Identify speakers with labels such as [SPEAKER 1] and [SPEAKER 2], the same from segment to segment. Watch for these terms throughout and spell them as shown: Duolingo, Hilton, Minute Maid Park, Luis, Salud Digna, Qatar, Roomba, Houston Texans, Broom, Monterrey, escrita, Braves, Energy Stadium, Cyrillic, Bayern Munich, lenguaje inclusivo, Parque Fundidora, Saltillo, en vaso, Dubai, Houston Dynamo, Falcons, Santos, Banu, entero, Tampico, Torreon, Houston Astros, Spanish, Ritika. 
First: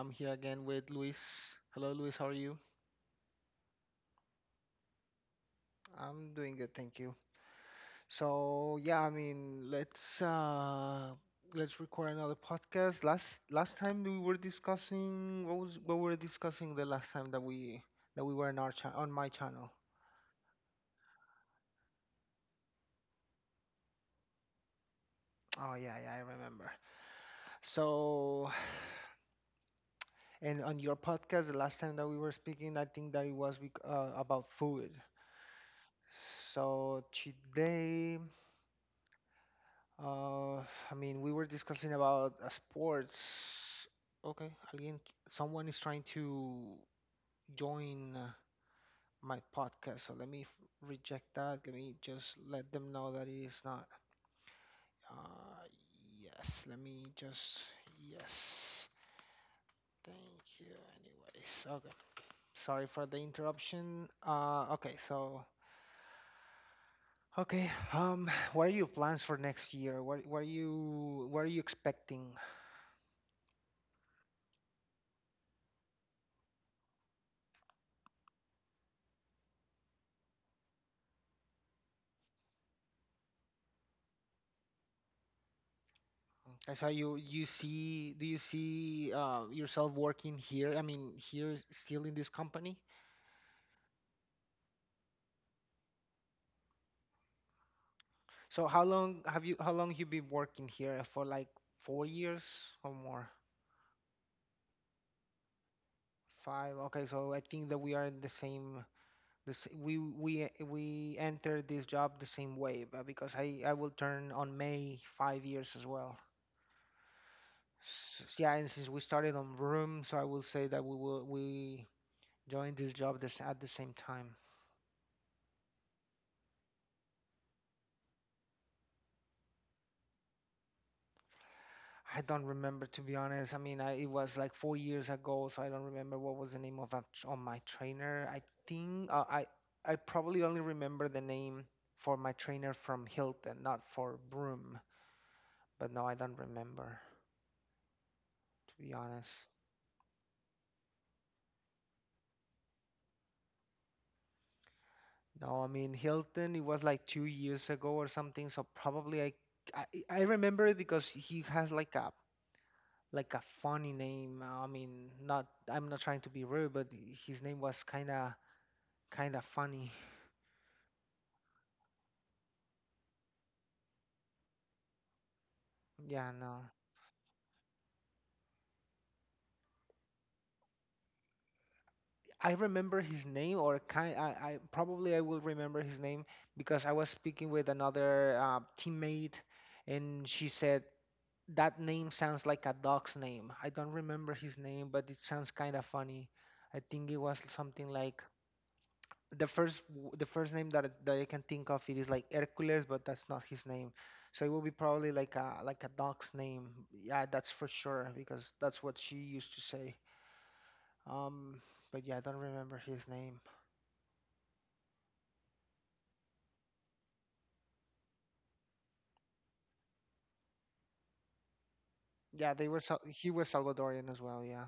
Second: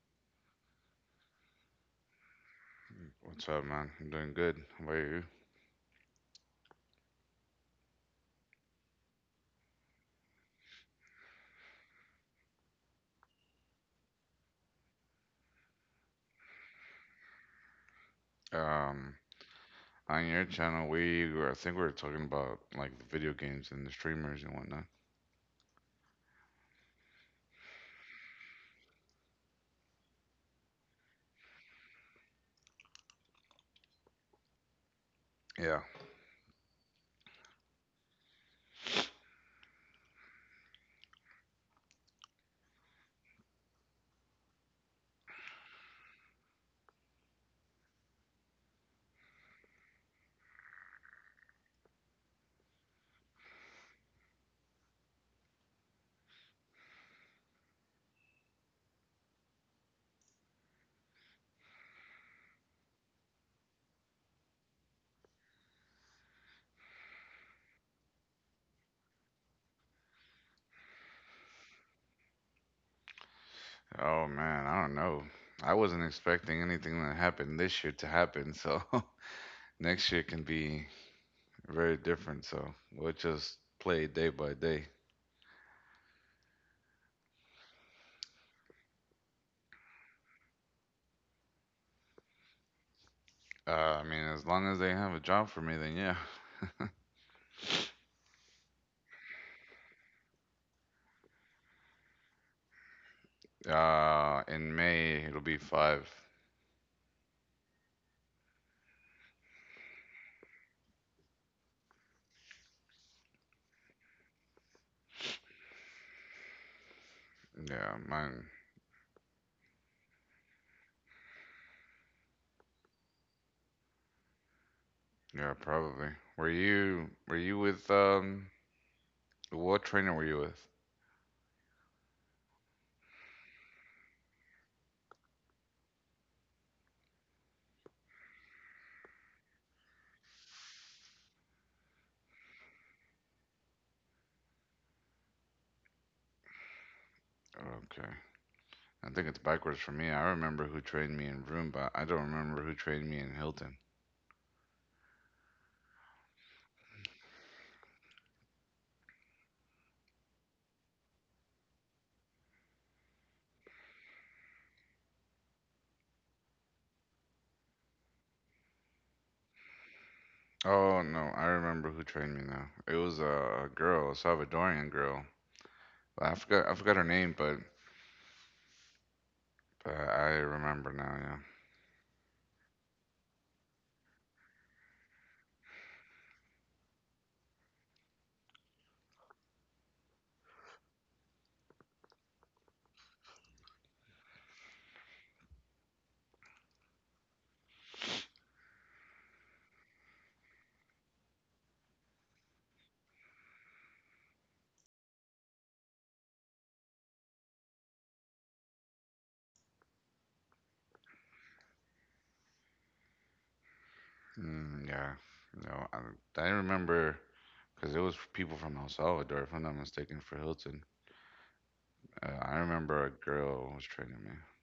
[SPEAKER 1] I'm here again with Luis. Hello, Luis. How are you?
[SPEAKER 2] What's up, man? I'm doing good. How about you?
[SPEAKER 1] I'm doing good, thank you. So yeah, I mean, let's record another podcast. Last time we were discussing what we were discussing the last time that we were on on
[SPEAKER 2] Um,
[SPEAKER 1] my channel.
[SPEAKER 2] on your channel, I think we were talking about like the video games and the streamers and whatnot.
[SPEAKER 1] Oh yeah, yeah, I remember. So. And on your podcast, the last time that we were speaking, I think that it was about food.
[SPEAKER 2] Yeah.
[SPEAKER 1] So today. Uh, I mean, we were discussing about sports. Okay, again, someone is trying to join my podcast, so reject that. Let me just let them know that it is not. Uh, yes, let me just, yes. Thank you, anyways. Okay, sorry for the interruption. Okay, so. Okay, what are your plans for next year? What are you expecting?
[SPEAKER 2] Oh man, I don't know. I wasn't expecting anything that happened this year to happen, so next year can be very different. So we'll just play day by day.
[SPEAKER 1] Okay, so do you see yourself working here? I mean, still in this company.
[SPEAKER 2] Uh, I mean, as long as they have a job for me, then yeah.
[SPEAKER 1] So how long you been working here? For like 4 years or more?
[SPEAKER 2] In May it'll be five.
[SPEAKER 1] Five. Okay, so I think that we are in the same we entered this job the same way, but because I will turn on May 5 years as well.
[SPEAKER 2] Yeah,
[SPEAKER 1] Yeah,
[SPEAKER 2] mine.
[SPEAKER 1] and since we started on Room, so I will say that we joined this job this at the same time.
[SPEAKER 2] Yeah, probably. Were you with What trainer were you with?
[SPEAKER 1] I don't remember, to be honest. I mean, I, it was like 4 years ago, so I don't remember what was the name of of my trainer. I think I probably only remember the name for my trainer from Hilton, not for Broom. But no, I don't remember,
[SPEAKER 2] Okay.
[SPEAKER 1] to be
[SPEAKER 2] I
[SPEAKER 1] honest.
[SPEAKER 2] think it's backwards for me. I remember who trained me in Roomba. I don't remember who trained me in Hilton.
[SPEAKER 1] No, I mean Hilton. It was like 2 years ago or something. So probably I I, I remember it because he has like a funny name. I mean, not, I'm not trying to be rude, but his name was kind of funny.
[SPEAKER 2] Oh no, I remember who trained me now. It was a girl, a Salvadorian girl.
[SPEAKER 1] Yeah,
[SPEAKER 2] I
[SPEAKER 1] no.
[SPEAKER 2] forgot I forgot her name, but I remember now.
[SPEAKER 1] I remember his name, or kind. I probably I will remember his name because I was speaking with another teammate, and she said that name sounds like a dog's name. I don't remember his name, but it sounds kind of funny. I think it was something like the first name that I can think of it is like Hercules, but that's not his name. So it will be probably like a dog's name. Yeah, that's for sure because that's what she used to say. Um, but yeah, I don't remember his name.
[SPEAKER 2] Yeah. Yeah. No, I remember because it was people from El Salvador, if I'm not mistaken, for Hilton.
[SPEAKER 1] Yeah,
[SPEAKER 2] I
[SPEAKER 1] they were
[SPEAKER 2] remember a
[SPEAKER 1] he was
[SPEAKER 2] girl was
[SPEAKER 1] Salvadorian as
[SPEAKER 2] training me.
[SPEAKER 1] well. Yeah,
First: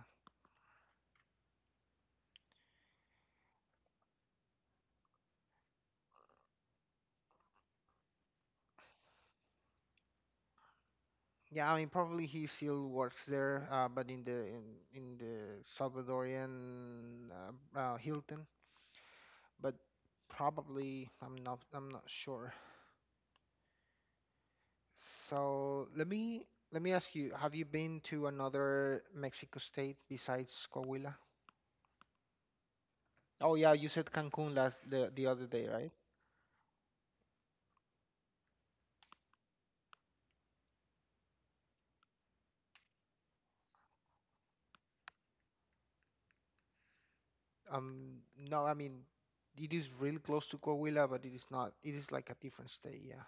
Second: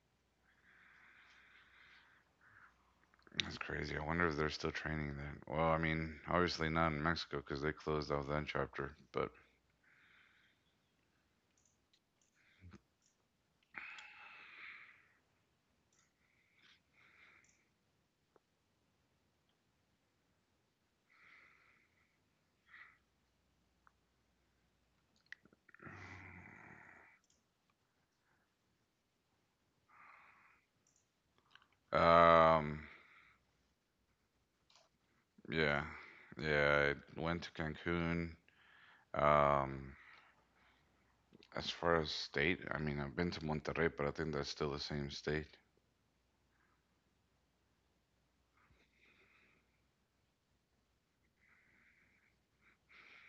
[SPEAKER 2] That's crazy. I wonder if they're still training that. Well, I mean, obviously not in Mexico because they closed off that chapter. But
[SPEAKER 1] yeah. I mean, probably he still works there, but in the Salvadorian Hilton. But probably, I'm not sure. So let me ask you: Have you been to another Mexico state besides Coahuila?
[SPEAKER 2] um,
[SPEAKER 1] Oh yeah, you said Cancun last the other day,
[SPEAKER 2] yeah,
[SPEAKER 1] right?
[SPEAKER 2] yeah. I went to Cancun. Um, as far as state, I mean, I've been to Monterrey, but I think that's still the same state.
[SPEAKER 1] Um, no, I mean, it is really close to Coahuila, but it is not. It is like a different state, yeah.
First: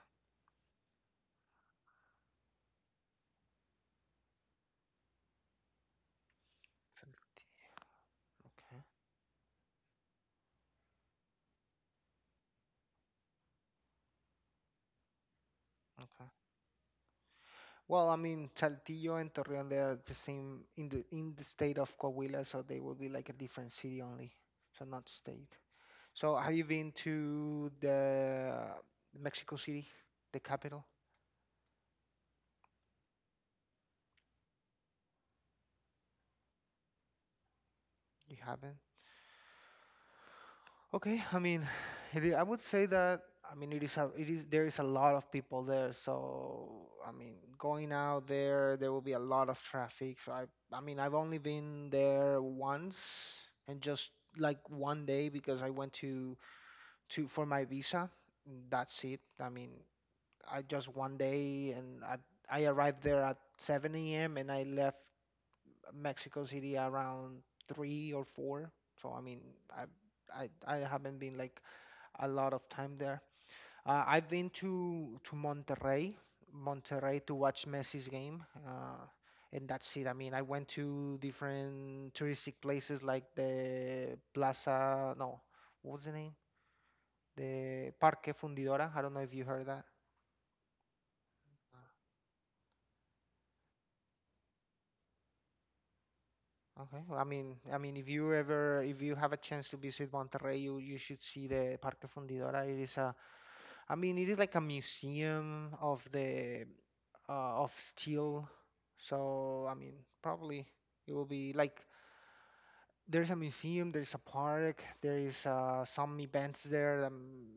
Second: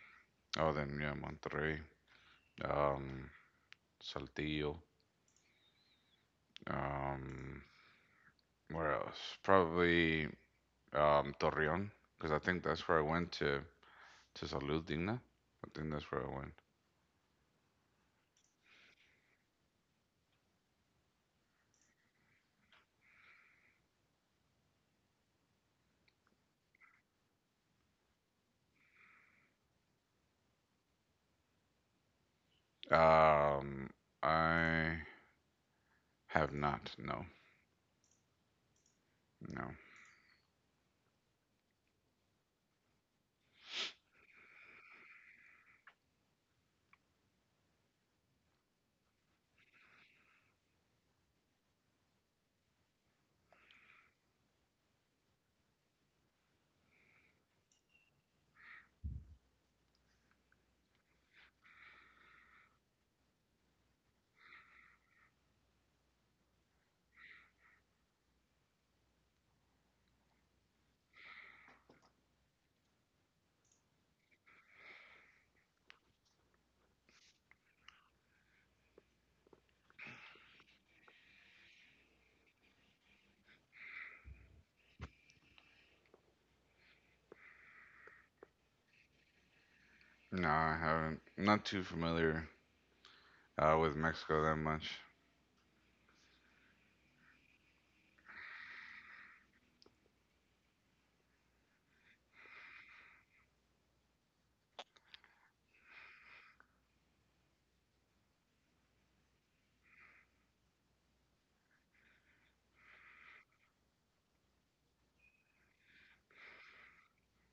[SPEAKER 2] Oh, then yeah, Monterrey. Um, Saltillo. Um,
[SPEAKER 1] Okay,
[SPEAKER 2] where else? Probably Torreon because I think that's where I went to Salud Digna. I think that's where
[SPEAKER 1] okay.
[SPEAKER 2] I went.
[SPEAKER 1] Well, I mean, Saltillo and Torreon, they are the same in the state of Coahuila, so they will be like a different city only, so not state. So, have you been to the Mexico City, the capital?
[SPEAKER 2] Um, I have not. No,
[SPEAKER 1] You haven't?
[SPEAKER 2] no,
[SPEAKER 1] Okay, I mean, it is, I would say that I mean it is there is a lot of people there, so I mean going out there, there will be a lot of traffic. So I mean I've only been there once and just like one day because I went to for my visa. That's it. I mean I just one day, and I arrived there at 7 a.m. and I left Mexico City around three or four. So I mean, I I haven't been like a lot of time there. I've been to Monterrey, Monterrey to watch Messi's game, and that's it. I mean, I went to different touristic places like the Plaza, no, what was the name? The Parque Fundidora. I don't know if you heard that.
[SPEAKER 2] no. I haven't. I'm not too familiar with Mexico that much.
[SPEAKER 1] Okay. Well, I mean, if you ever, if you have a chance to visit Monterrey, you should see the Parque Fundidora. It is a, I mean, it is like a museum of the of steel. So I mean, probably it will be like there's a museum, there's a park, there is some events there.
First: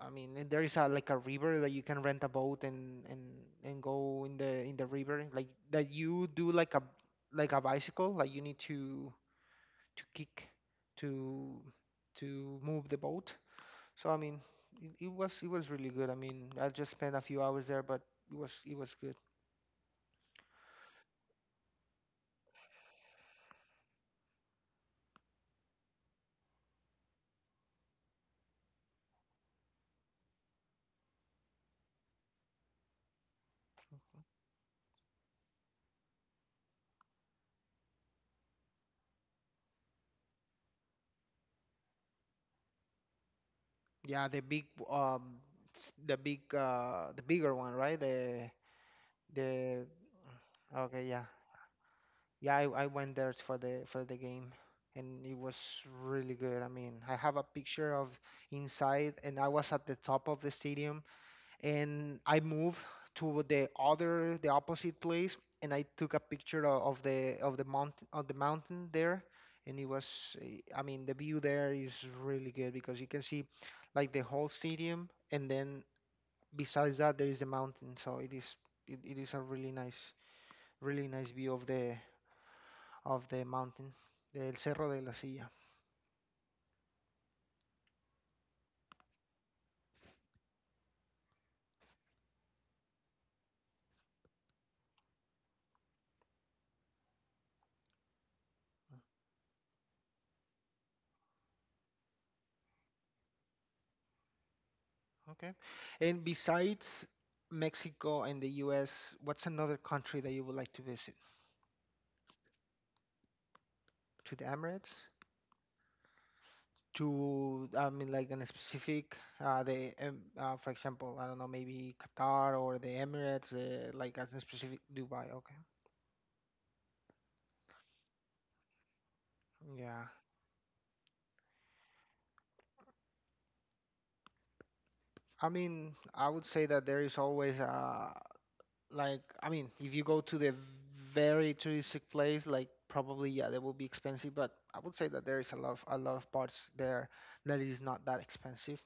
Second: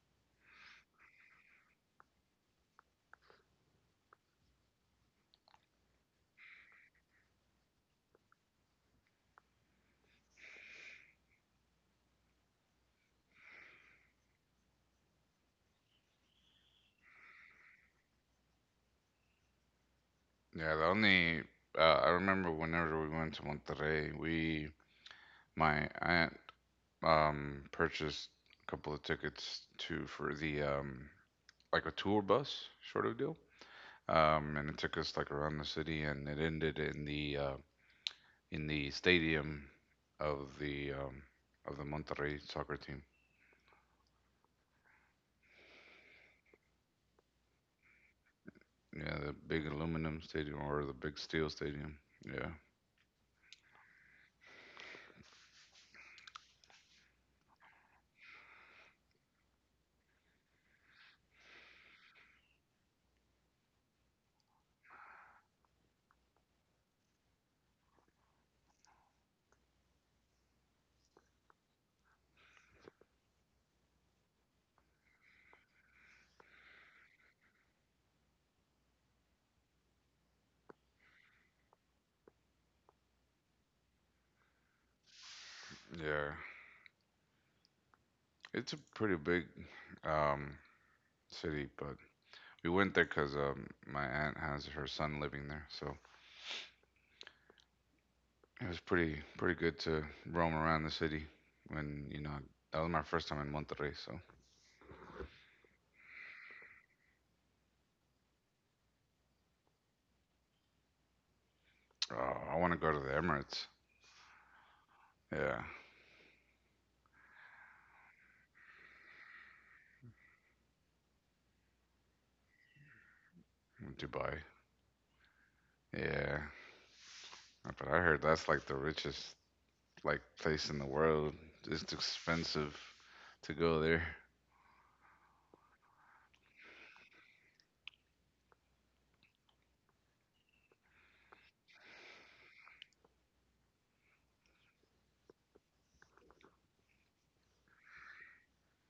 [SPEAKER 1] I mean, and there is a like a river that you can rent a boat and and go in the river like that you do like a bicycle like you need to kick to to move the boat. So I mean, it was it was really good. I mean, I just spent a few hours there, but it was good.
[SPEAKER 2] Yeah, the only I remember whenever we went to Monterrey, we my aunt purchased a couple of tickets to for the like a tour bus sort of deal. And it took us like around the city, and it ended in the stadium of the um, of the Monterrey soccer team.
[SPEAKER 1] Yeah, the big the big the bigger one, right?
[SPEAKER 2] Yeah, the big
[SPEAKER 1] The
[SPEAKER 2] aluminum stadium or the
[SPEAKER 1] okay,
[SPEAKER 2] big
[SPEAKER 1] yeah.
[SPEAKER 2] steel stadium. Yeah,
[SPEAKER 1] Yeah, I went there for the game, and it was really good. I mean, I have a picture of inside, and I was at the top of the stadium, and I moved to the opposite place, and I took a picture of the of the mountain there, and it was I mean the view there is really good because you can see like the whole stadium, and then besides that there is the mountain, so it is, it is a really nice, really nice view of the mountain del Cerro de la Silla.
[SPEAKER 2] yeah. It's a pretty big um, city, but we went there because my aunt has her son living there, so it was pretty good to roam around the city. When you know that was my first time in Monterrey, so
[SPEAKER 1] Okay, and besides Mexico and the US, what's another country that you would like to visit
[SPEAKER 2] I want to go to the Emirates.
[SPEAKER 1] to the Emirates,
[SPEAKER 2] Yeah,
[SPEAKER 1] to, I mean, like in a specific the for example, I don't know, maybe Qatar or the Emirates, like as
[SPEAKER 2] Dubai.
[SPEAKER 1] in specific Dubai. Okay,
[SPEAKER 2] Yeah, but I heard that's like the richest
[SPEAKER 1] yeah,
[SPEAKER 2] like place in the world. It's expensive to go there.
[SPEAKER 1] I mean, I would say that there is always like, I mean, if you go to the very touristic place, like probably yeah, they will be expensive, but I would say that there is a lot of, a lot of parts there that is not that expensive,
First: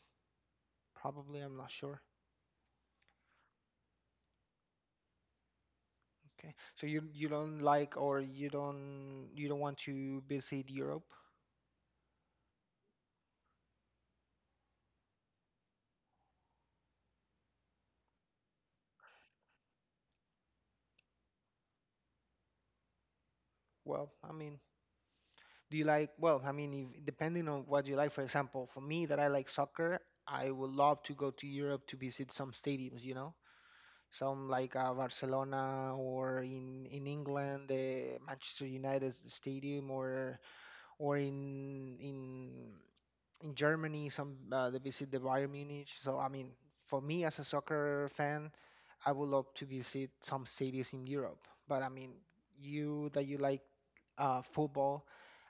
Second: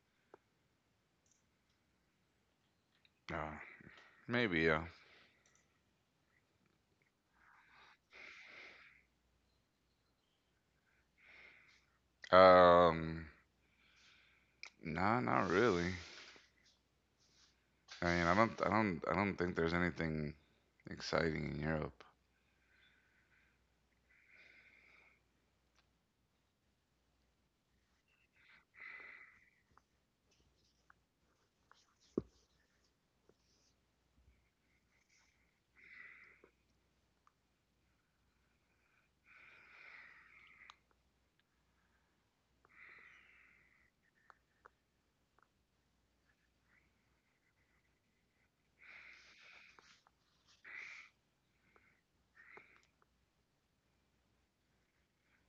[SPEAKER 1] probably, I'm not sure.
[SPEAKER 2] Uh, maybe yeah.
[SPEAKER 1] Okay. So you don't like, or you don't want to visit Europe?
[SPEAKER 2] Um, nah, not really. I mean, I don't think there's anything exciting in Europe.
[SPEAKER 1] Well, I mean, do you like, well, I mean, if depending on what you like, for example, for me that I like soccer, I would love to go to Europe to visit some stadiums, you know? Some like Barcelona or in England, the Manchester United stadium, or in Germany, some they visit the Bayern Munich. So I mean, for me as a soccer fan, I would love to visit some cities in Europe. But I mean, you that you like football,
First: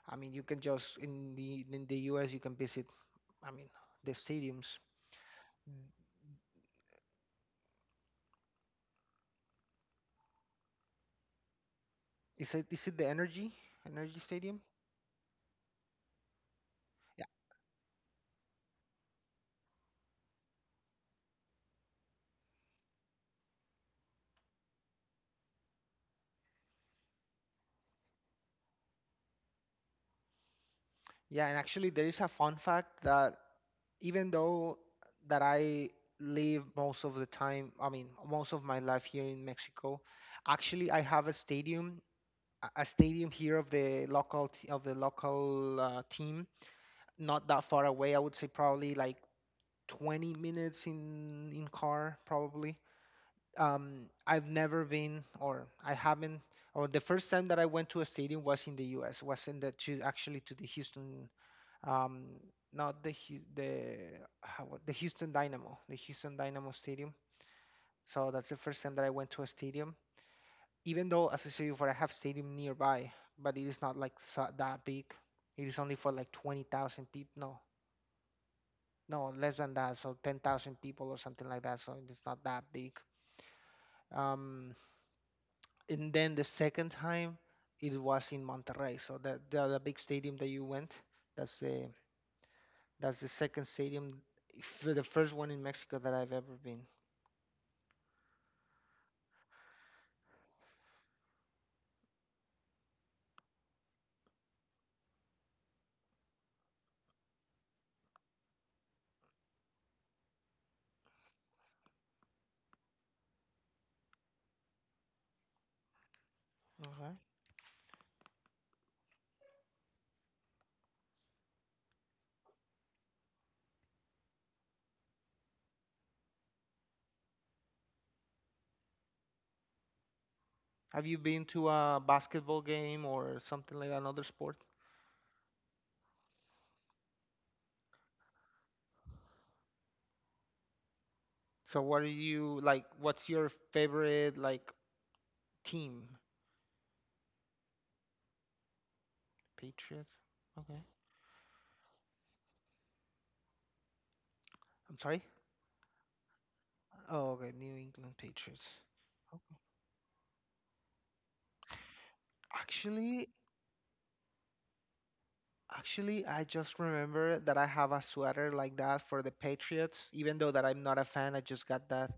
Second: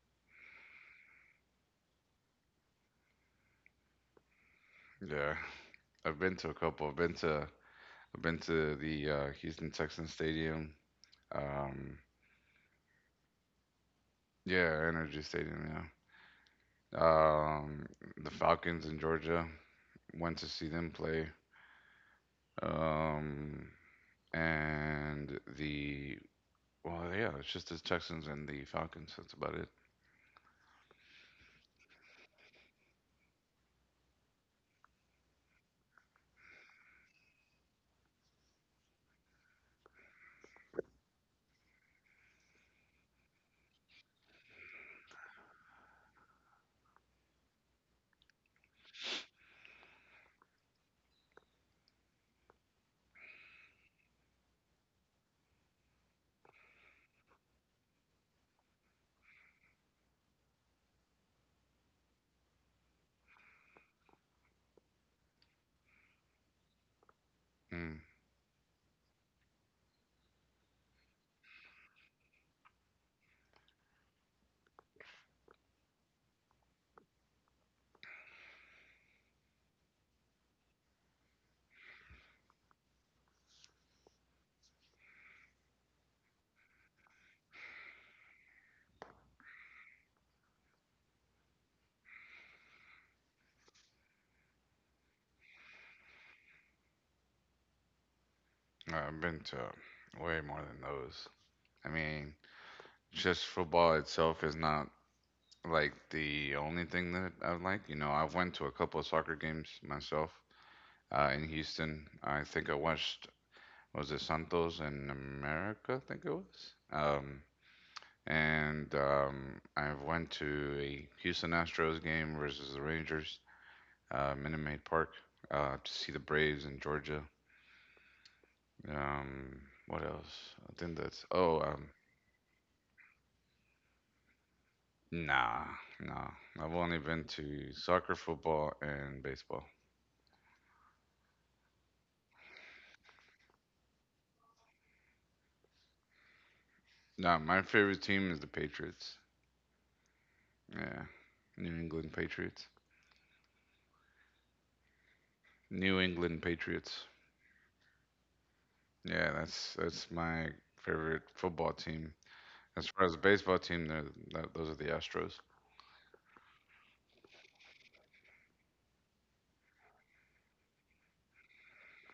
[SPEAKER 1] I mean, you can just in the US you can visit. I mean, the stadiums.
[SPEAKER 2] Yeah, I've been to a couple. I've been to the Houston Texans Stadium. Um,
[SPEAKER 1] Is it, the Energy Stadium?
[SPEAKER 2] yeah, Energy Stadium. Yeah. Um, the Falcons in Georgia. Went to see them play. Um, and the well, yeah, it's just the Texans and the Falcons. That's about it.
[SPEAKER 1] Yeah, and actually there is a fun fact that even though that I live most of the time, I mean, most of my life here in Mexico, actually I have a stadium, a stadium here of the of the local team, not that far away. I would say probably like 20 minutes in car probably. I've never been, or I haven't or the first time that I went to a stadium was in the US, was in the to actually to the Houston um, not the the Houston Dynamo Stadium.
[SPEAKER 2] Mm.
[SPEAKER 1] So that's the first time that I went to a stadium. Even though, as I said before, I have stadium nearby, but it is not like so, that big. It is only for like 20,000 people. No, no, less than that. So 10,000 people or something like that. So it's not that big. Um, and then the second time, it was in Monterrey. So the big stadium that you went, that's the that's the second stadium, the first one in Mexico that I've ever been.
[SPEAKER 2] I've been to way more than those. I mean, just football itself is not like the only thing that I like. You know, I went to a couple of soccer games myself in Houston. I think I watched was it Santos in America? I think it was.
[SPEAKER 1] Okay.
[SPEAKER 2] And I went to a Houston Astros game versus the Rangers, Minute Maid Park, to see the Braves in Georgia. Um, what else? I think
[SPEAKER 1] Have you
[SPEAKER 2] that's
[SPEAKER 1] been
[SPEAKER 2] oh,
[SPEAKER 1] to a basketball game or something like another sport?
[SPEAKER 2] Nah, nah. I've only been to soccer, football, and baseball.
[SPEAKER 1] So what are you like? What's your favorite like team?
[SPEAKER 2] Nah, my favorite team is the Patriots.
[SPEAKER 1] Patriots. Okay.
[SPEAKER 2] Yeah, New England Patriots.
[SPEAKER 1] I'm sorry.
[SPEAKER 2] New England Patriots.
[SPEAKER 1] Oh, okay. New England Patriots.
[SPEAKER 2] Yeah,
[SPEAKER 1] Okay.
[SPEAKER 2] that's my favorite football team. As far as the
[SPEAKER 1] Actually,
[SPEAKER 2] baseball team, those are the Astros.
[SPEAKER 1] actually, I just remember that I have a sweater like that for the Patriots. Even though that I'm not a fan, I just got that.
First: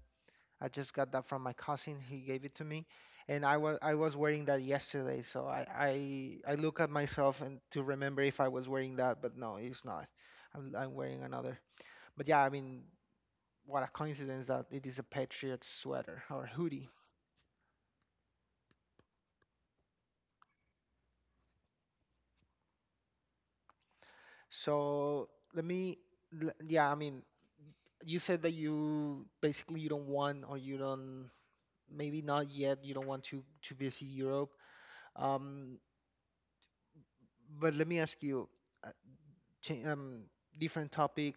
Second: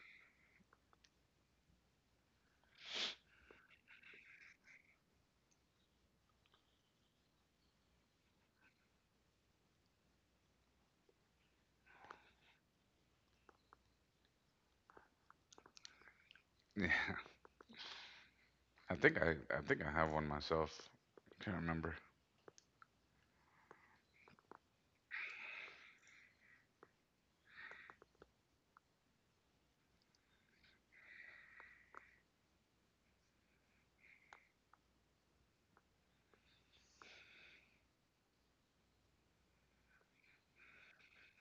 [SPEAKER 1] I just got that from my cousin. He gave it to me, and I was wearing that yesterday. So I, I look at myself and to remember if I was wearing that, but no, it's not. I'm wearing another. But yeah, I mean, what a coincidence that it is a Patriots sweater or
[SPEAKER 2] Yeah,
[SPEAKER 1] hoodie.
[SPEAKER 2] I think I I think I have one myself. Can't remember.
[SPEAKER 1] So let me, l- yeah, I mean, you said that you basically you don't want, or you don't, maybe not yet, you don't want to visit Europe. Um, but let me ask you, uh, cha- um, different topic.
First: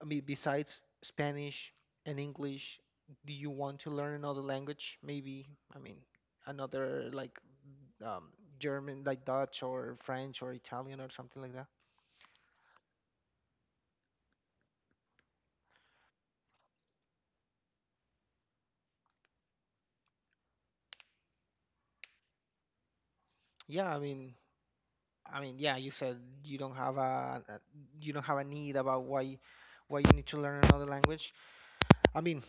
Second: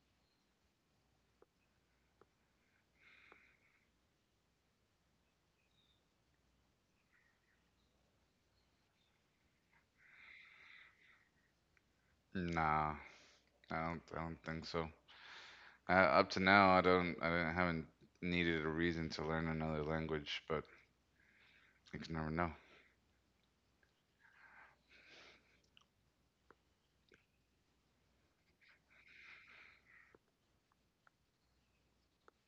[SPEAKER 1] I mean, besides Spanish and English, do you want to learn another language? Maybe, I mean, another like um, German, like Dutch or French or Italian or something like that.
[SPEAKER 2] Nah, I don't think so. Up to now, I don't I didn't, haven't needed a reason to learn another language, but you can never know.
[SPEAKER 1] Yeah, I mean, yeah, you said you don't have a, you don't have a need about why you need to learn another language. I mean,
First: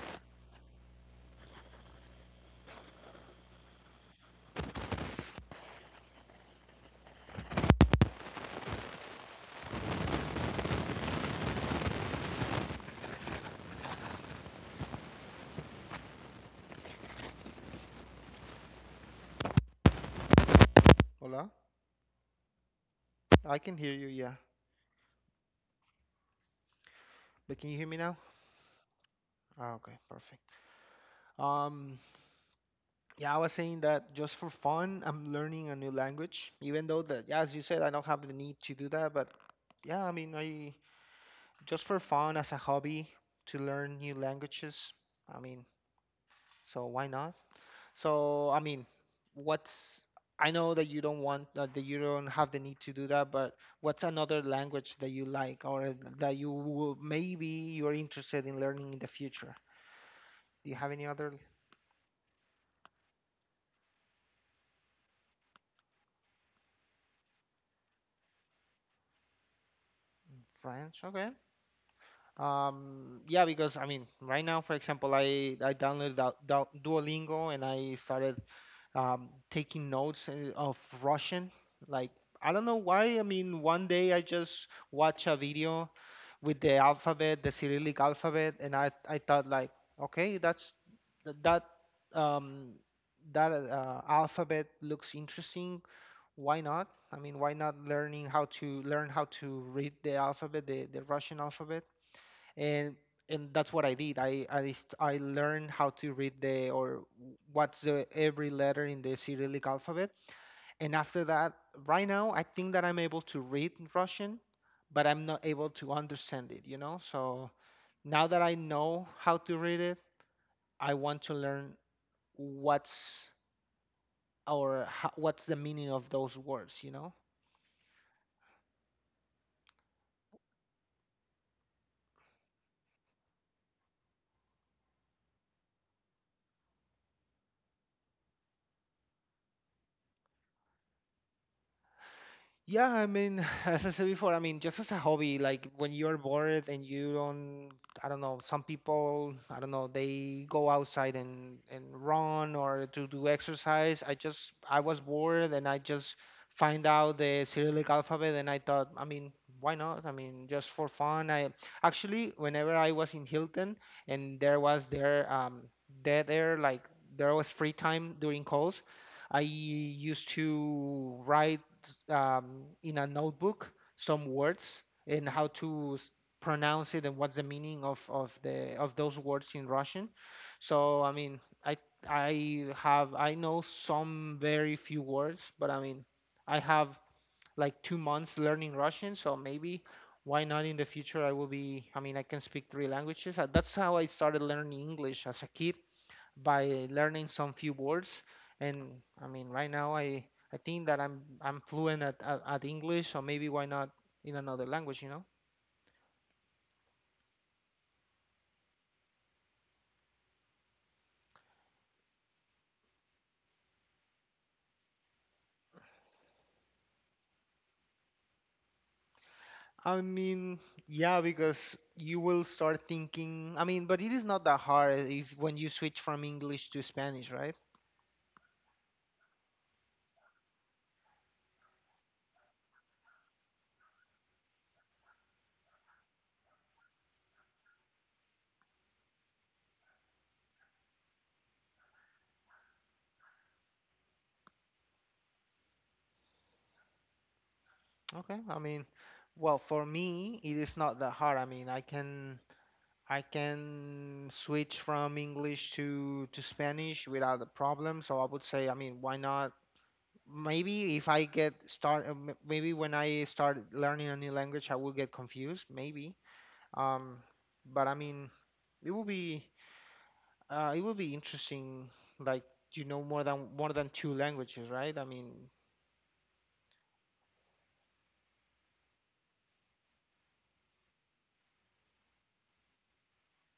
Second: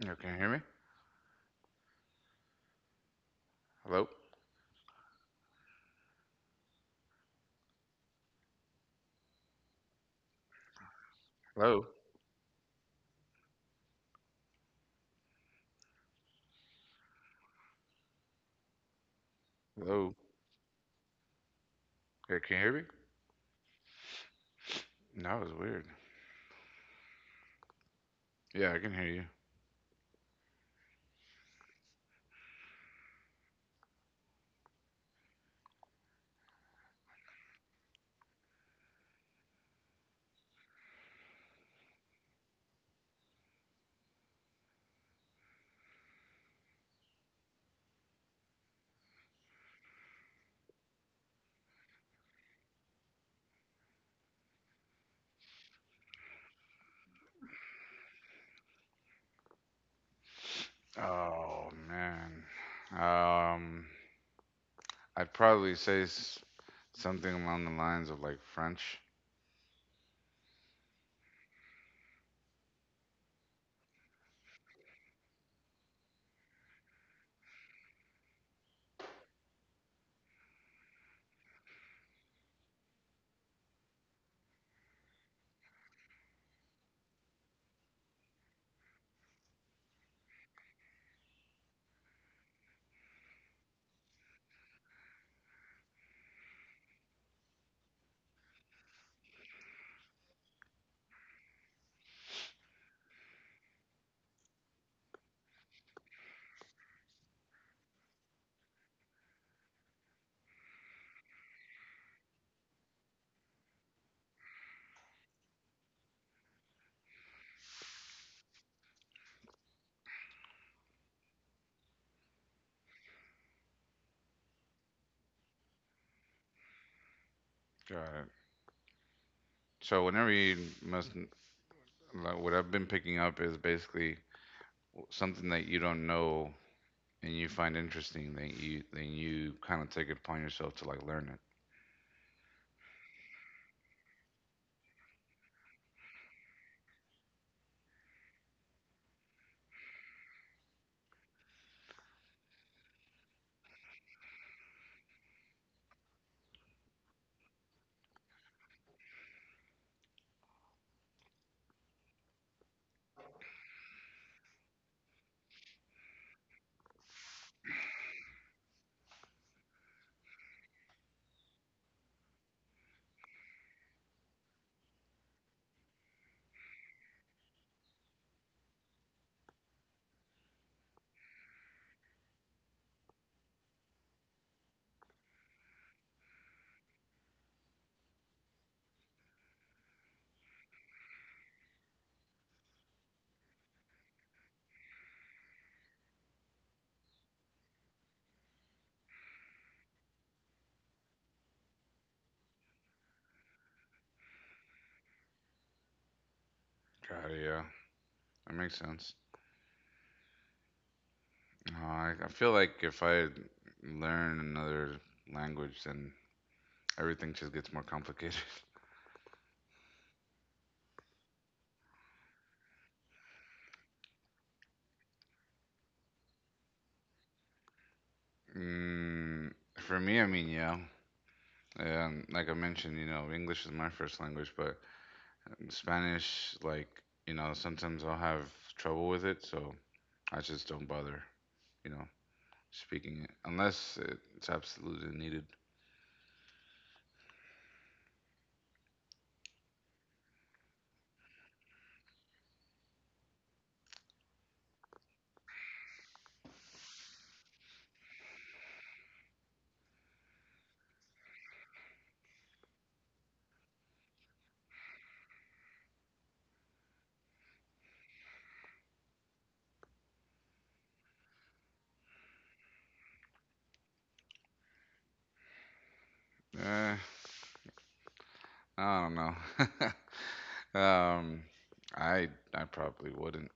[SPEAKER 2] Yeah, can you hear me? Hello? Hello? Hello?
[SPEAKER 1] hola,
[SPEAKER 2] Yeah, can you hear me?
[SPEAKER 1] I can hear you, yeah,
[SPEAKER 2] No, that was weird.
[SPEAKER 1] but can you hear me now?
[SPEAKER 2] Yeah, I can hear you.
[SPEAKER 1] Ah, okay, perfect. Um, Yeah, I was saying that just for fun, I'm learning a new language, even though that, yeah, as you said, I don't have the need to do that, but yeah, I mean, I just for fun, as a hobby to learn new languages. I mean, so why not? So, I mean, what's I know that you don't want, that you don't have the need to do that, but what's another language that you like or that you will, maybe you're interested in learning in the future? Do you have any other?
[SPEAKER 2] Oh man. Um, I'd probably say something along the lines of like French.
[SPEAKER 1] French? Okay. Yeah, because I mean, right now, for example, I downloaded Duolingo and I started taking notes of Russian. Like I don't know why. I mean, one day I just watched a video with the alphabet, the Cyrillic alphabet, and I thought like, okay, that's th- that um, that alphabet looks interesting. Why not? I mean, why not learning how to, learn how to read the alphabet, the Russian alphabet? and and that's what I did. I learned how to read the, or what's the every letter in the Cyrillic alphabet. And after that, right now, I think that I'm able to read Russian, but I'm not able to understand it, you know? So now that I know how to read it, I want to learn what's what's the meaning of those words, you know?
[SPEAKER 2] Got it. So whenever you must, like, what I've been picking up is basically something that you don't know and you find interesting, then you kind of take it upon yourself to like learn it.
[SPEAKER 1] Yeah, I mean, as I said before, I mean, just as a hobby, like when you're bored and you don't, I don't know, some people, I don't know, they go outside and run or to do exercise. I just, I was bored and I just find out the Cyrillic alphabet and I thought, I mean, why not? I mean, just for fun. I Actually, whenever I was in Hilton and there was there dead air, like there was free time during calls. I used to write in a notebook some words and how to pronounce it and what's the meaning of those words in Russian. So I mean, I I have, I know some very few words, but I mean, I have like 2 months learning Russian, so maybe why not in the future I will be, I mean I can speak three languages. That's how I started learning English as a kid by learning some few words. And I mean, right now I think that I'm fluent at, at English, or maybe why not in another language, you know?
[SPEAKER 2] Got it. Yeah, that makes sense. Oh, I feel like if I learn another language, then everything just gets more complicated.
[SPEAKER 1] I mean, yeah, because you will start thinking. I mean, but it is not that hard if, when you switch from English to Spanish, right?
[SPEAKER 2] Mm, for me, I mean, yeah. Like I mentioned, you know, English is my first language, but Spanish, like, you know, sometimes I'll have trouble with it, so I just don't bother, you know, speaking it unless it's absolutely needed.
[SPEAKER 1] Okay. I mean, well, for me, it is not that hard. I mean, I can switch from English to Spanish without a problem. So I would say, I mean, why not? Maybe if I get start, maybe when I start learning a new language, I will get confused, maybe. Um, but I mean, it will be it will be interesting, like, you know, more than two languages, right? I mean,
[SPEAKER 2] Eh, I don't know. um, I I probably wouldn't.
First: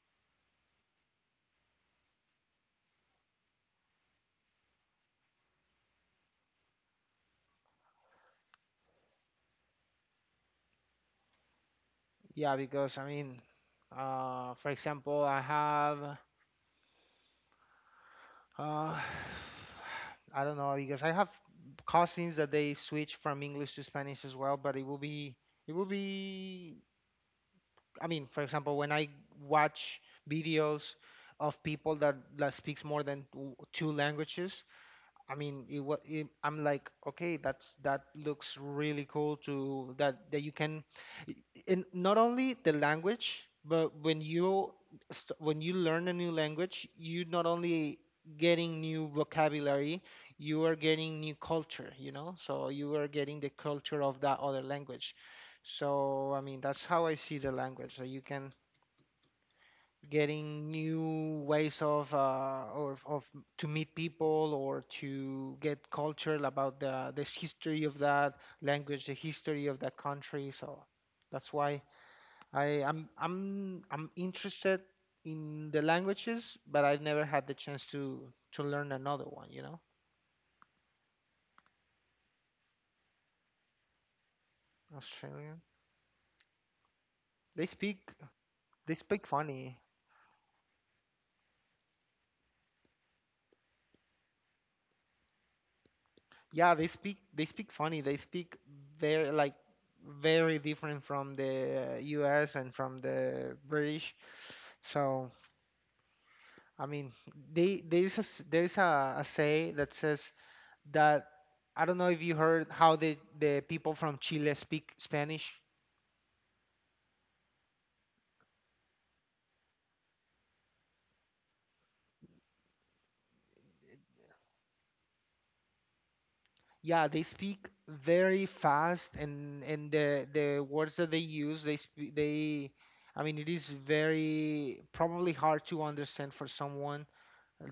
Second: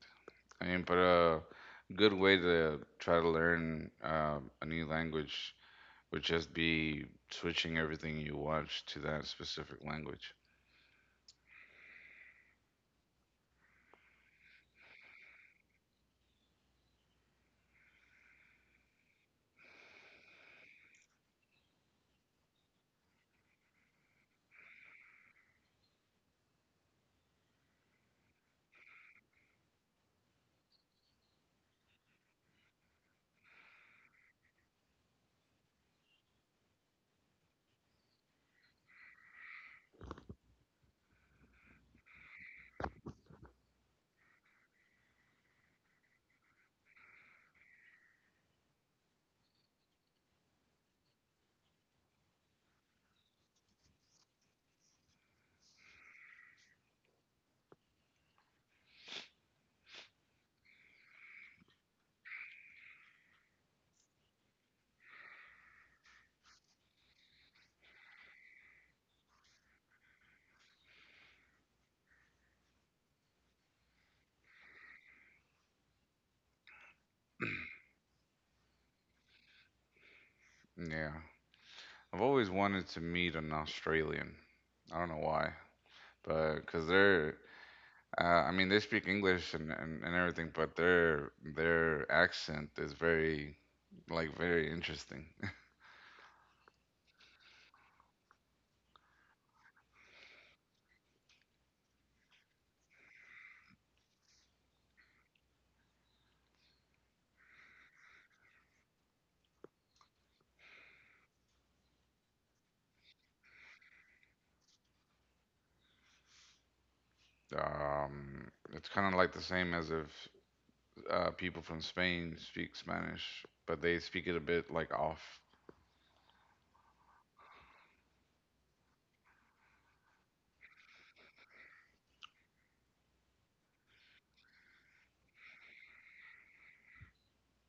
[SPEAKER 2] I mean, but a good way to try to learn a new language would just be switching everything you watch to that specific language.
[SPEAKER 1] yeah, because I mean, for example, I have I don't know, because I have cousins that they switch from English to Spanish as well, but it will be I mean, for example, when I watch videos of people that, speaks more than two languages, I mean, it was. It, I'm like, okay, that's, that looks really cool, to that that you can, i- and not only the language, but when you when you learn a new language, you not only getting new vocabulary, you are getting new culture. You know, so you are getting the culture of that other language. So I mean, that's how I see the language. So you can getting new ways of, or of, to meet people or to get cultural about the history of that language, the history of that country. So that's why I I'm interested in the languages, but I've never had the chance to learn another one. You know,
[SPEAKER 2] Yeah. I've always wanted to meet an Australian. I don't know why,
[SPEAKER 1] Australian.
[SPEAKER 2] but because
[SPEAKER 1] They speak
[SPEAKER 2] I mean, they
[SPEAKER 1] they
[SPEAKER 2] speak
[SPEAKER 1] speak
[SPEAKER 2] English and,
[SPEAKER 1] funny.
[SPEAKER 2] and everything, but their accent is very, like, very interesting.
[SPEAKER 1] Yeah, they speak funny. They speak very like, very different from the US and from the British. So I mean, they there's a a say that says that, I don't know if you heard how the people from Chile speak Spanish.
[SPEAKER 2] It's kind of like the same as if people from Spain speak Spanish, but they speak it a bit like off.
[SPEAKER 1] Yeah, they speak very fast, and the words that they use, they speak they I mean, it is very probably hard to understand for someone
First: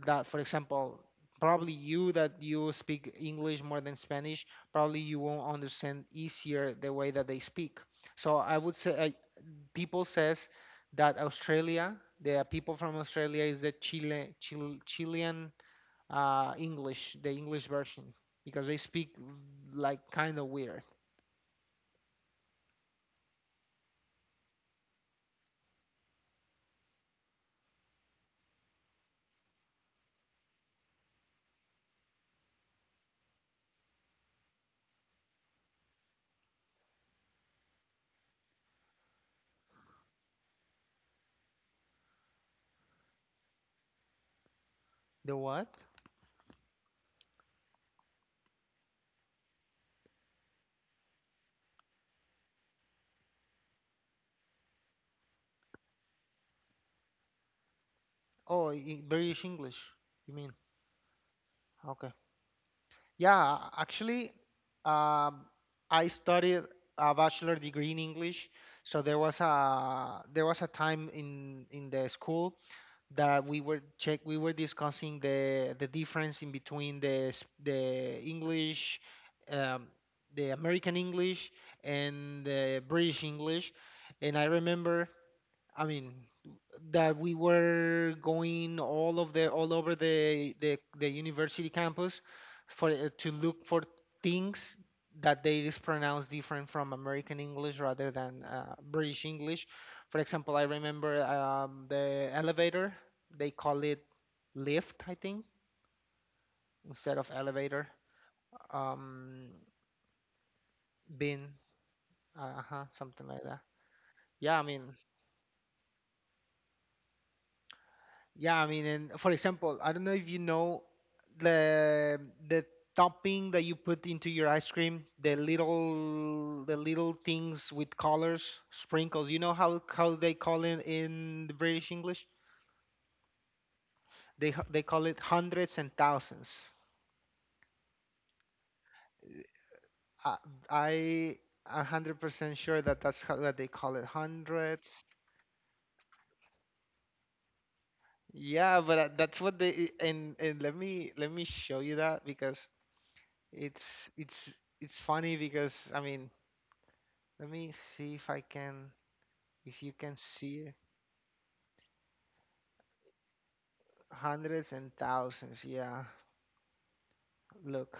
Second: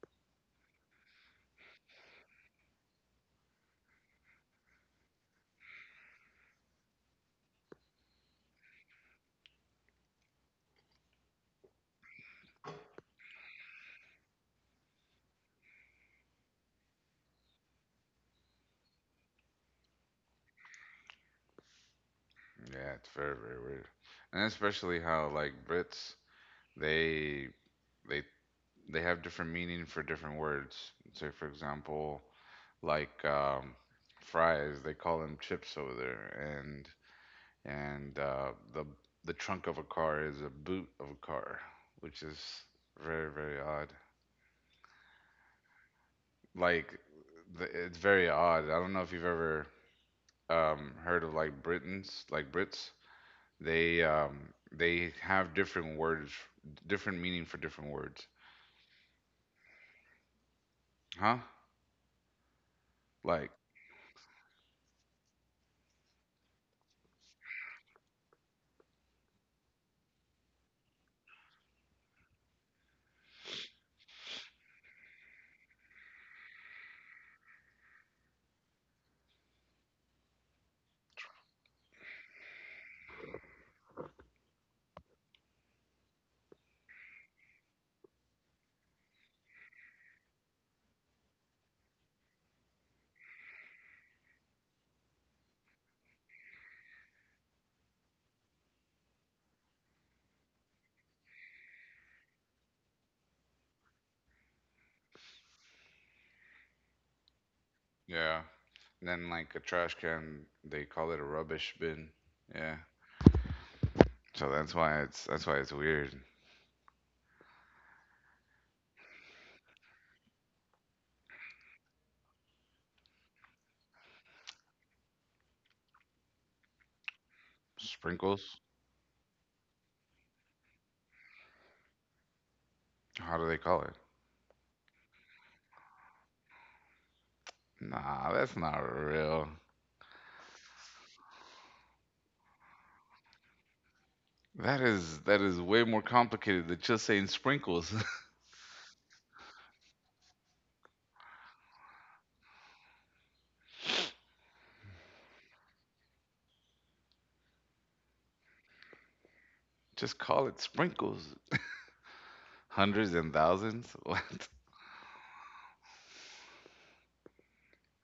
[SPEAKER 1] that, for example, probably you, that you speak English more than Spanish, probably you won't understand easier the way that they speak. So I would say, people says that Australia, the people from Australia is the Chilean, English, the English version, because they speak like kind of weird.
[SPEAKER 2] Yeah, it's very weird, and especially how like Brits they they they have different meaning for different words. So for example, like um, fries, they call them chips over there, and the trunk of a car is a boot of a car, which is very odd.
[SPEAKER 1] The what?
[SPEAKER 2] Like it's very odd. I don't know if you've ever heard of like Britons, like Brits. They they have different words, different meaning for different words,
[SPEAKER 1] British English, you mean?
[SPEAKER 2] huh?
[SPEAKER 1] Okay.
[SPEAKER 2] Like
[SPEAKER 1] Yeah, actually, um, I studied a bachelor degree in English, so there was a, there was a time in the school that we were check we were discussing the difference in between the English, um, the American English and the British English, and I remember, I mean, that we were going all of the, all over the university campus for, to look for things that they is pronounced different from American English rather than, British English. For example, I remember, the elevator. They call it lift, I think, instead of elevator.
[SPEAKER 2] yeah. And then
[SPEAKER 1] Um,
[SPEAKER 2] like a trash can, they call it a
[SPEAKER 1] bin,
[SPEAKER 2] rubbish bin. Yeah.
[SPEAKER 1] uh-huh, something like that.
[SPEAKER 2] So
[SPEAKER 1] Yeah, I mean,
[SPEAKER 2] that's why it's weird.
[SPEAKER 1] Yeah, I mean, and for example, I don't know if you know the the topping that you put into your ice cream, the little things with
[SPEAKER 2] Sprinkles?
[SPEAKER 1] colors, sprinkles. You know how they call it in the British English?
[SPEAKER 2] How do they call it?
[SPEAKER 1] They call it hundreds and thousands.
[SPEAKER 2] Nah, that's not real.
[SPEAKER 1] I I 100% sure that that's how what they call it,
[SPEAKER 2] That
[SPEAKER 1] hundreds.
[SPEAKER 2] is that is way more complicated than just saying sprinkles.
[SPEAKER 1] Yeah, but that's what they and let me, let me show you that, because it's it's it's funny because, I mean, let me see if I can, if you
[SPEAKER 2] Just
[SPEAKER 1] can
[SPEAKER 2] call it
[SPEAKER 1] see it.
[SPEAKER 2] sprinkles. Hundreds and thousands? What?
[SPEAKER 1] Hundreds and thousands. Yeah. Look.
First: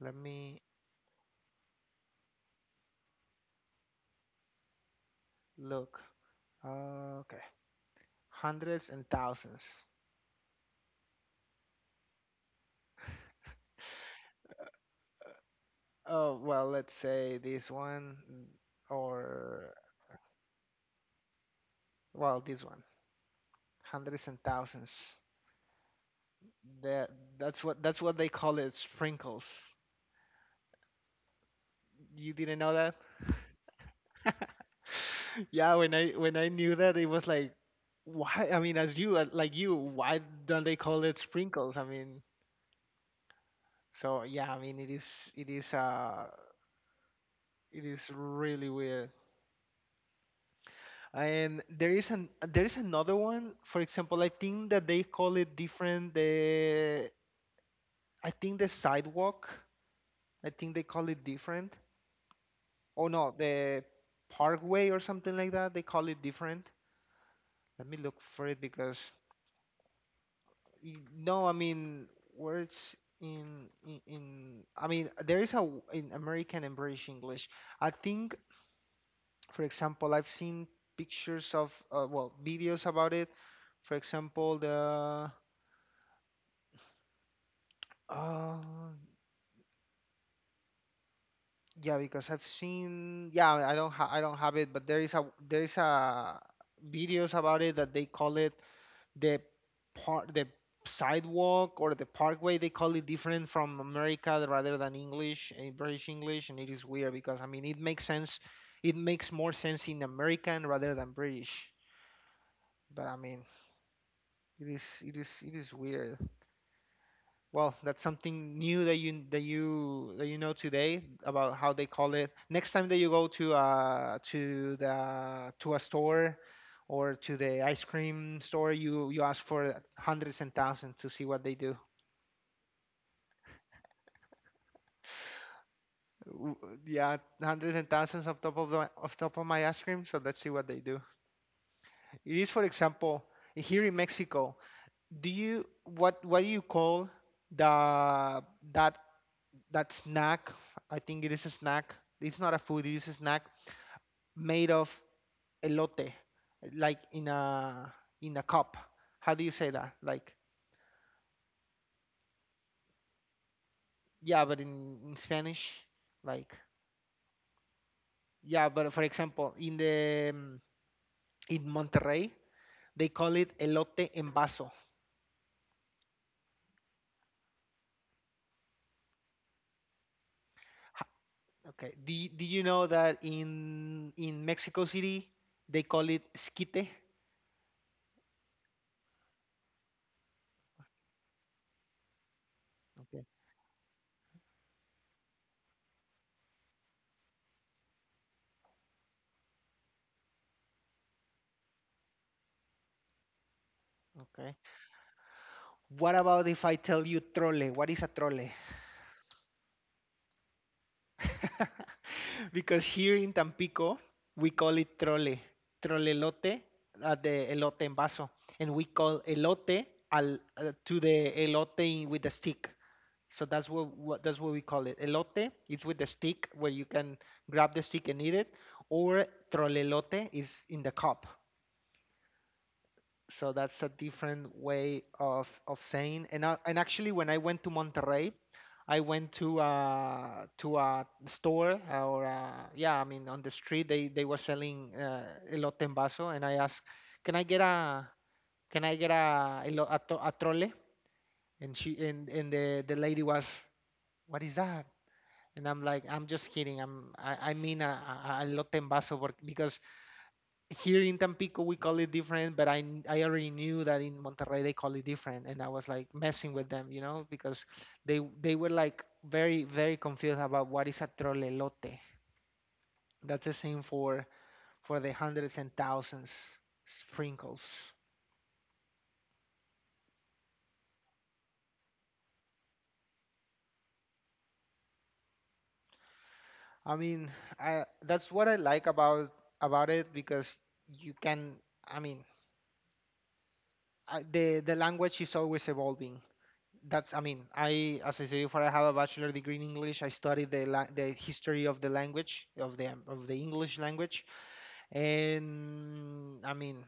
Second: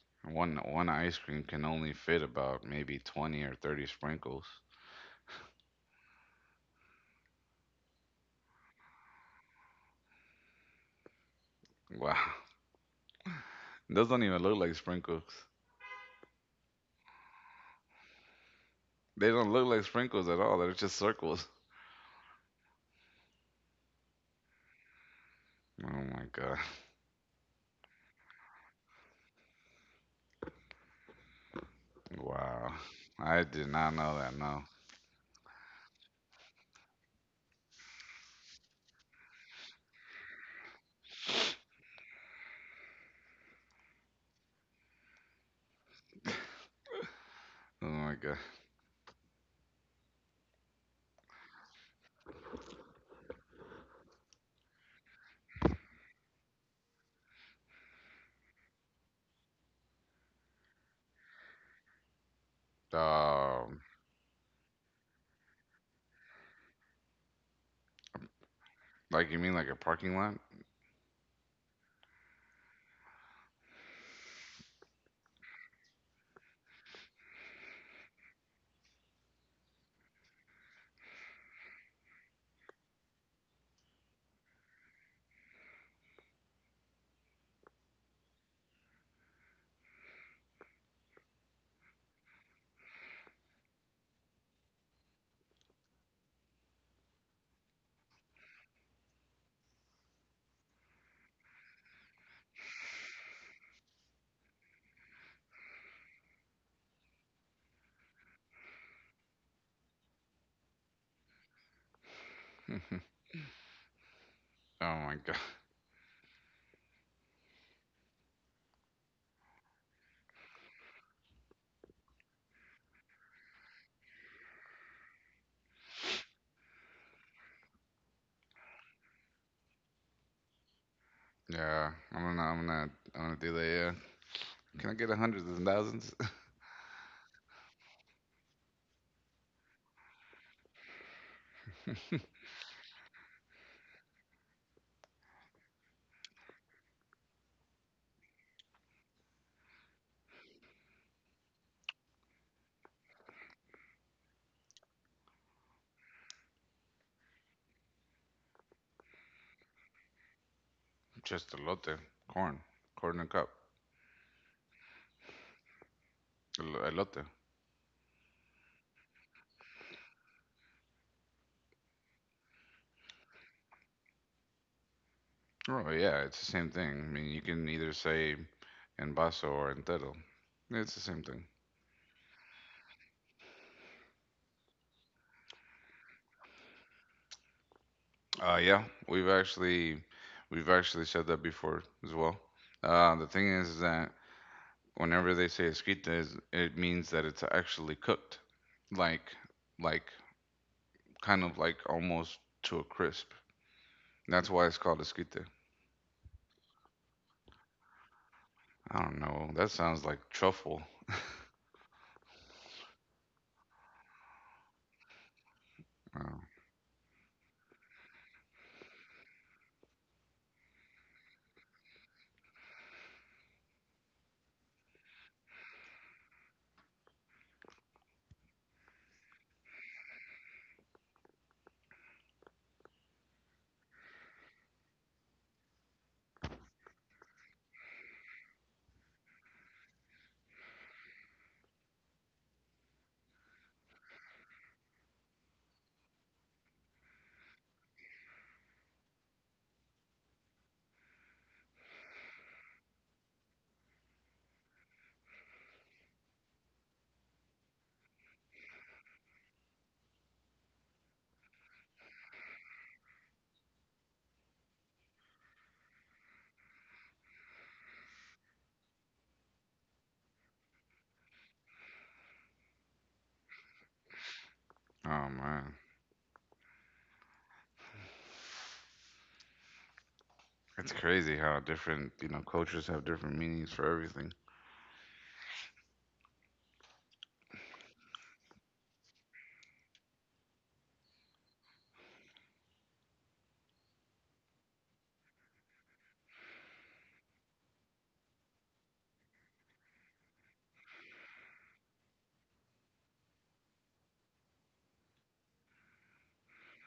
[SPEAKER 1] Let
[SPEAKER 2] One
[SPEAKER 1] me
[SPEAKER 2] one ice cream can only fit about maybe 20 or 30 sprinkles.
[SPEAKER 1] look. Okay. Hundreds and thousands.
[SPEAKER 2] Wow. Those don't even look like sprinkles.
[SPEAKER 1] Oh, well, let's say this one,
[SPEAKER 2] They don't look
[SPEAKER 1] or
[SPEAKER 2] like sprinkles at all. They're just circles.
[SPEAKER 1] well, this one. Hundreds and thousands.
[SPEAKER 2] Oh my god.
[SPEAKER 1] That, that's what, that's what they call it, sprinkles. You didn't know
[SPEAKER 2] Wow.
[SPEAKER 1] that?
[SPEAKER 2] I did not know that, no.
[SPEAKER 1] Yeah, when I, when I knew that, it was like, why, I mean, as you, like you, why don't they call it sprinkles, I mean. So yeah, I mean it is, it is it
[SPEAKER 2] Oh
[SPEAKER 1] is
[SPEAKER 2] my
[SPEAKER 1] really weird. And there is an, there is another one. For example, I think that they call it different. The I think the sidewalk. I think they call it different. Oh no,
[SPEAKER 2] god.
[SPEAKER 1] the parkway or something like that. They call it different. Let me look for it because,
[SPEAKER 2] Like you mean like a parking lot?
[SPEAKER 1] no, I mean, words in, I mean, there is a in American and British English. I think, for example, I've seen pictures of, well, videos about it. For example, the uh, yeah, because I've seen, yeah, I don't I don't have it, but there is a, there is a videos about it that they call it the part the sidewalk or the parkway. They call it different from America rather than English, eh, British English, and it is weird because, I mean, it makes sense. It makes more sense in American rather than British.
[SPEAKER 2] Oh
[SPEAKER 1] But I mean, it is,
[SPEAKER 2] my god.
[SPEAKER 1] it is weird. Well, that's something new that you, that you know today, about how they call it. Next time that you go to, to the to a store, or to the ice cream store, you ask for hundreds and thousands to see what they do.
[SPEAKER 2] Yeah. I'm gonna do that, yeah. Can I get a hundreds and thousands?
[SPEAKER 1] W- yeah, hundreds and thousands of top of the, of top of my ice cream. So let's see what they do. It is, for example, here in Mexico. Do you call the that that snack. I think it is a snack. It's not a food. It is a snack made of elote, like in a cup. How do you say that? Like
[SPEAKER 2] Just elote. Corn. Corn in a cup.
[SPEAKER 1] yeah, but in Spanish, like
[SPEAKER 2] Elote.
[SPEAKER 1] yeah, but for example, in Monterrey, they call it elote en vaso.
[SPEAKER 2] Oh yeah, it's the same thing. I mean, you can either say en vaso or entero. It's the
[SPEAKER 1] Ha-
[SPEAKER 2] same thing.
[SPEAKER 1] Okay. Do you know that in Mexico City they call it esquite?
[SPEAKER 2] Yeah, we've actually we've actually said that before as well.
[SPEAKER 1] Okay.
[SPEAKER 2] The thing is that whenever they say escrita, it means that it's actually cooked, like like kind of like almost to a crisp. That's
[SPEAKER 1] Okay.
[SPEAKER 2] why it's called escrita.
[SPEAKER 1] What about if I tell you trole? What is a trole?
[SPEAKER 2] I don't know. That sounds like truffle.
[SPEAKER 1] Because here in Tampico we call it trole,
[SPEAKER 2] Oh,
[SPEAKER 1] trolelote, the elote en vaso, and we call elote to the elote with the stick. So that's what we call it. Elote, it's with the stick where you can grab the stick and eat it, or trolelote is in the cup, so that's a different way of saying. And actually, when I went to Monterrey, I went to a store or yeah, I mean, on the street, they were selling elote en vaso, and I asked, can I get a can I get a a trole?" And she and the lady was, "What is that?" And I'm like, "I'm just kidding. I mean a elote en vaso because here in Tampico we call it different, but I already knew that in Monterrey they call it different, and I was like messing with them, you know, because they were like very very confused about what is a trolelote." That's the same for the
[SPEAKER 2] oh
[SPEAKER 1] hundreds and
[SPEAKER 2] man,
[SPEAKER 1] thousands sprinkles.
[SPEAKER 2] it's crazy how different you know cultures have different meanings for everything.
[SPEAKER 1] I mean, that's what I like about it because you can. I mean, the language is always evolving. I mean, as I said before, I have a bachelor degree in English. I studied the history of the language of the English language, and I mean,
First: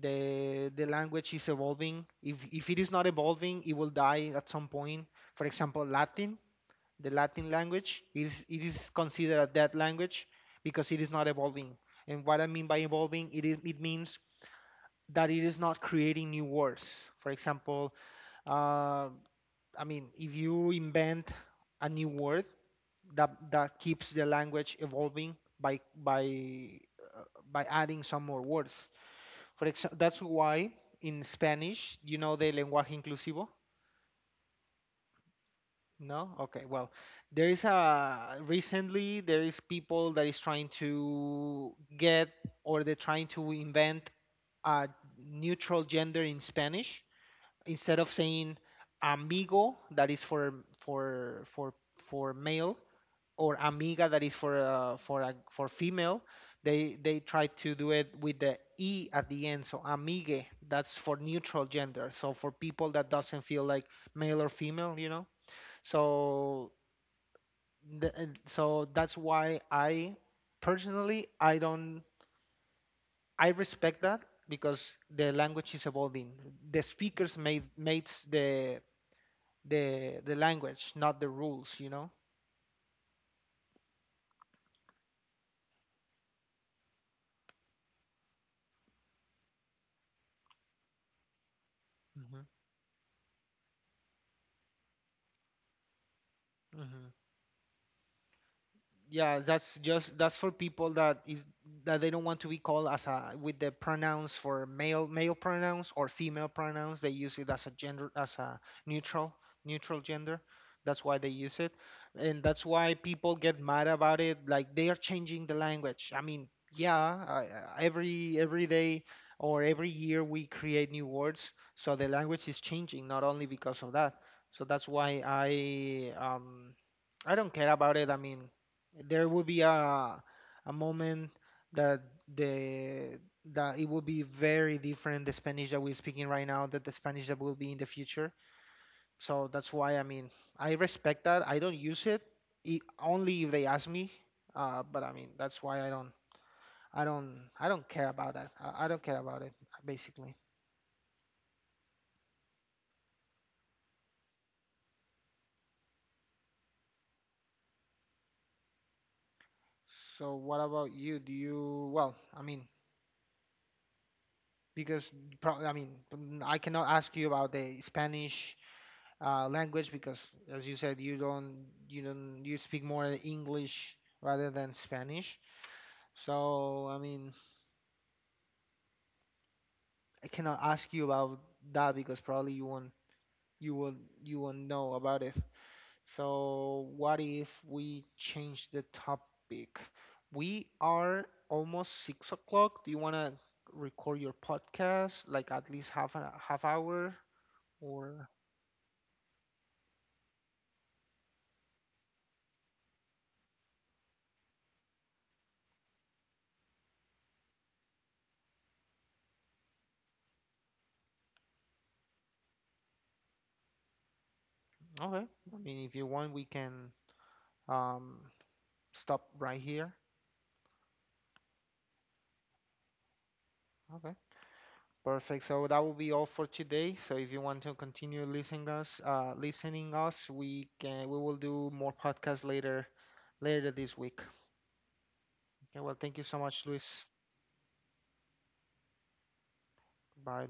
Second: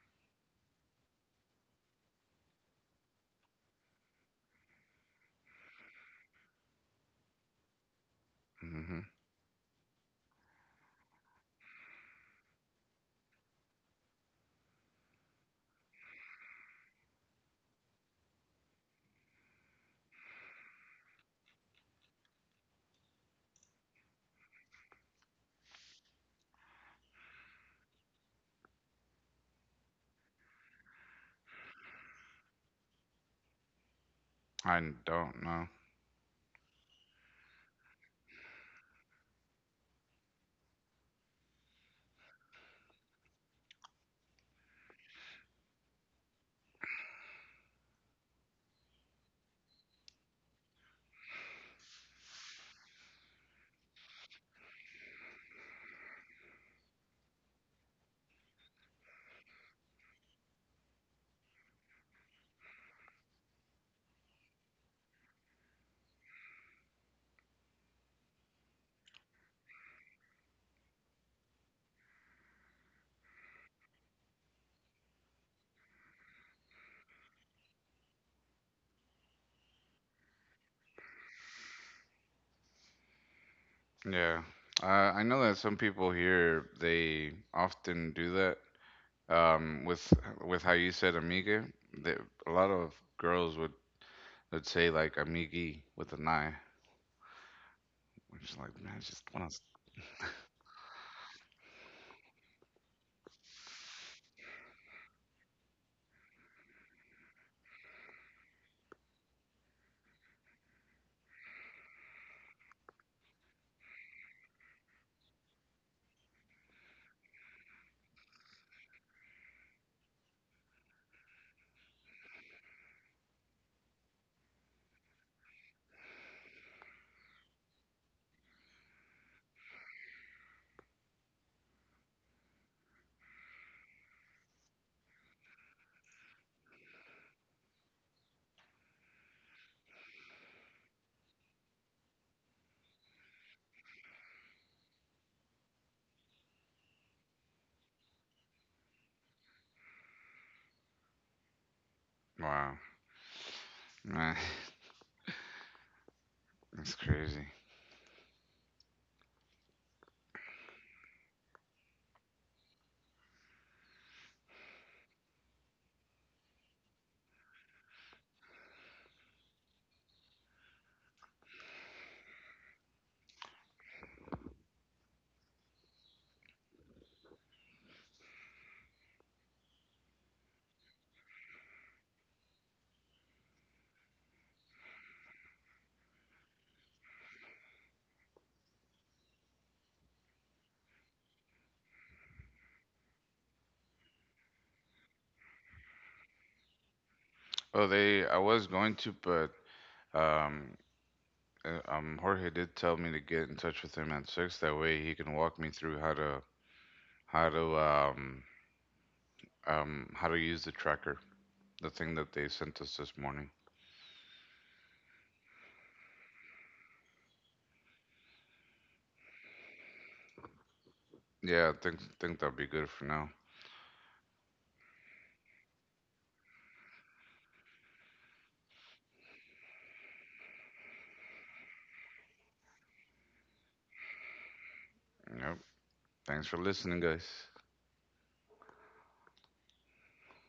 [SPEAKER 1] the language is evolving. If it is not evolving, it will die at some point. For example, Latin, the Latin language is
[SPEAKER 2] Mhm.
[SPEAKER 1] considered a dead language because it is not evolving. And what I mean by evolving, it means that it is not creating new words. For example, uh, I mean, if you invent a new word that keeps the language evolving by uh, by adding some more words. For example, that's why in Spanish, you know the lenguaje inclusivo?
[SPEAKER 2] I don't know.
[SPEAKER 1] No? Okay, well, there is a recently there is people that is trying to get, or they're trying to invent a neutral gender in Spanish instead of saying amigo, that is for male, or Amiga, that is for female. They try to do it with the e at the end, so amigue. That's for neutral gender, so for people that doesn't feel like male or female. So the, and so that's why I personally, I don't, I respect that because the language is evolving. The speakers made the language, not the rules.
[SPEAKER 2] Yeah. I know that some people here they often do that. With how you said amiga, that
[SPEAKER 1] Hmm.
[SPEAKER 2] a lot of girls would say like amigi with an I.
[SPEAKER 1] Hmm.
[SPEAKER 2] I'm just like, man, I just
[SPEAKER 1] Yeah,
[SPEAKER 2] want
[SPEAKER 1] that's for people that they don't want to be called as a with the pronouns for male pronouns or female pronouns. They use it as a gender, as a neutral neutral gender. That's why they use it, and that's why people get mad about it, like they are changing the language, I mean, yeah, I, every day or every year we create new words, so the language is changing not only because of that. So that's why I don't care about it. I mean, there will be a moment that the that it will be very different, the Spanish that we're speaking right now, that the Spanish that will be in the future. So that's why, I mean, I respect that. I don't use it, I only if they ask me. But I mean, that's why I don't care about that. I don't care about it basically.
[SPEAKER 2] Wow, man, that's crazy.
[SPEAKER 1] So what about you? Do you well? I mean, because probably, I mean, I cannot ask you about the Spanish language because, as you said, you don't you don't you speak more English rather than Spanish. So I mean, I cannot ask you about that because probably you won't know about it. So what if we change the topic? We are almost 6 o'clock. Do you wanna record your podcast like at least half hour
[SPEAKER 2] Oh, they.
[SPEAKER 1] or
[SPEAKER 2] I was going to, but um, Jorge did tell me to get in touch with him at six. That way, he can walk me through how to um how to use the tracker. The thing that they sent us this morning.
[SPEAKER 1] okay? I mean, if you want, we can um stop right here.
[SPEAKER 2] Yeah, I think that'll be good for now.
[SPEAKER 1] Okay, perfect. So that will be all for today. So if you want to continue listening us, we can we will do more podcasts later this week.
[SPEAKER 2] Yep.
[SPEAKER 1] Okay, well, thank you so
[SPEAKER 2] Thanks for
[SPEAKER 1] much,
[SPEAKER 2] listening,
[SPEAKER 1] Luis.
[SPEAKER 2] guys.
[SPEAKER 1] Bye.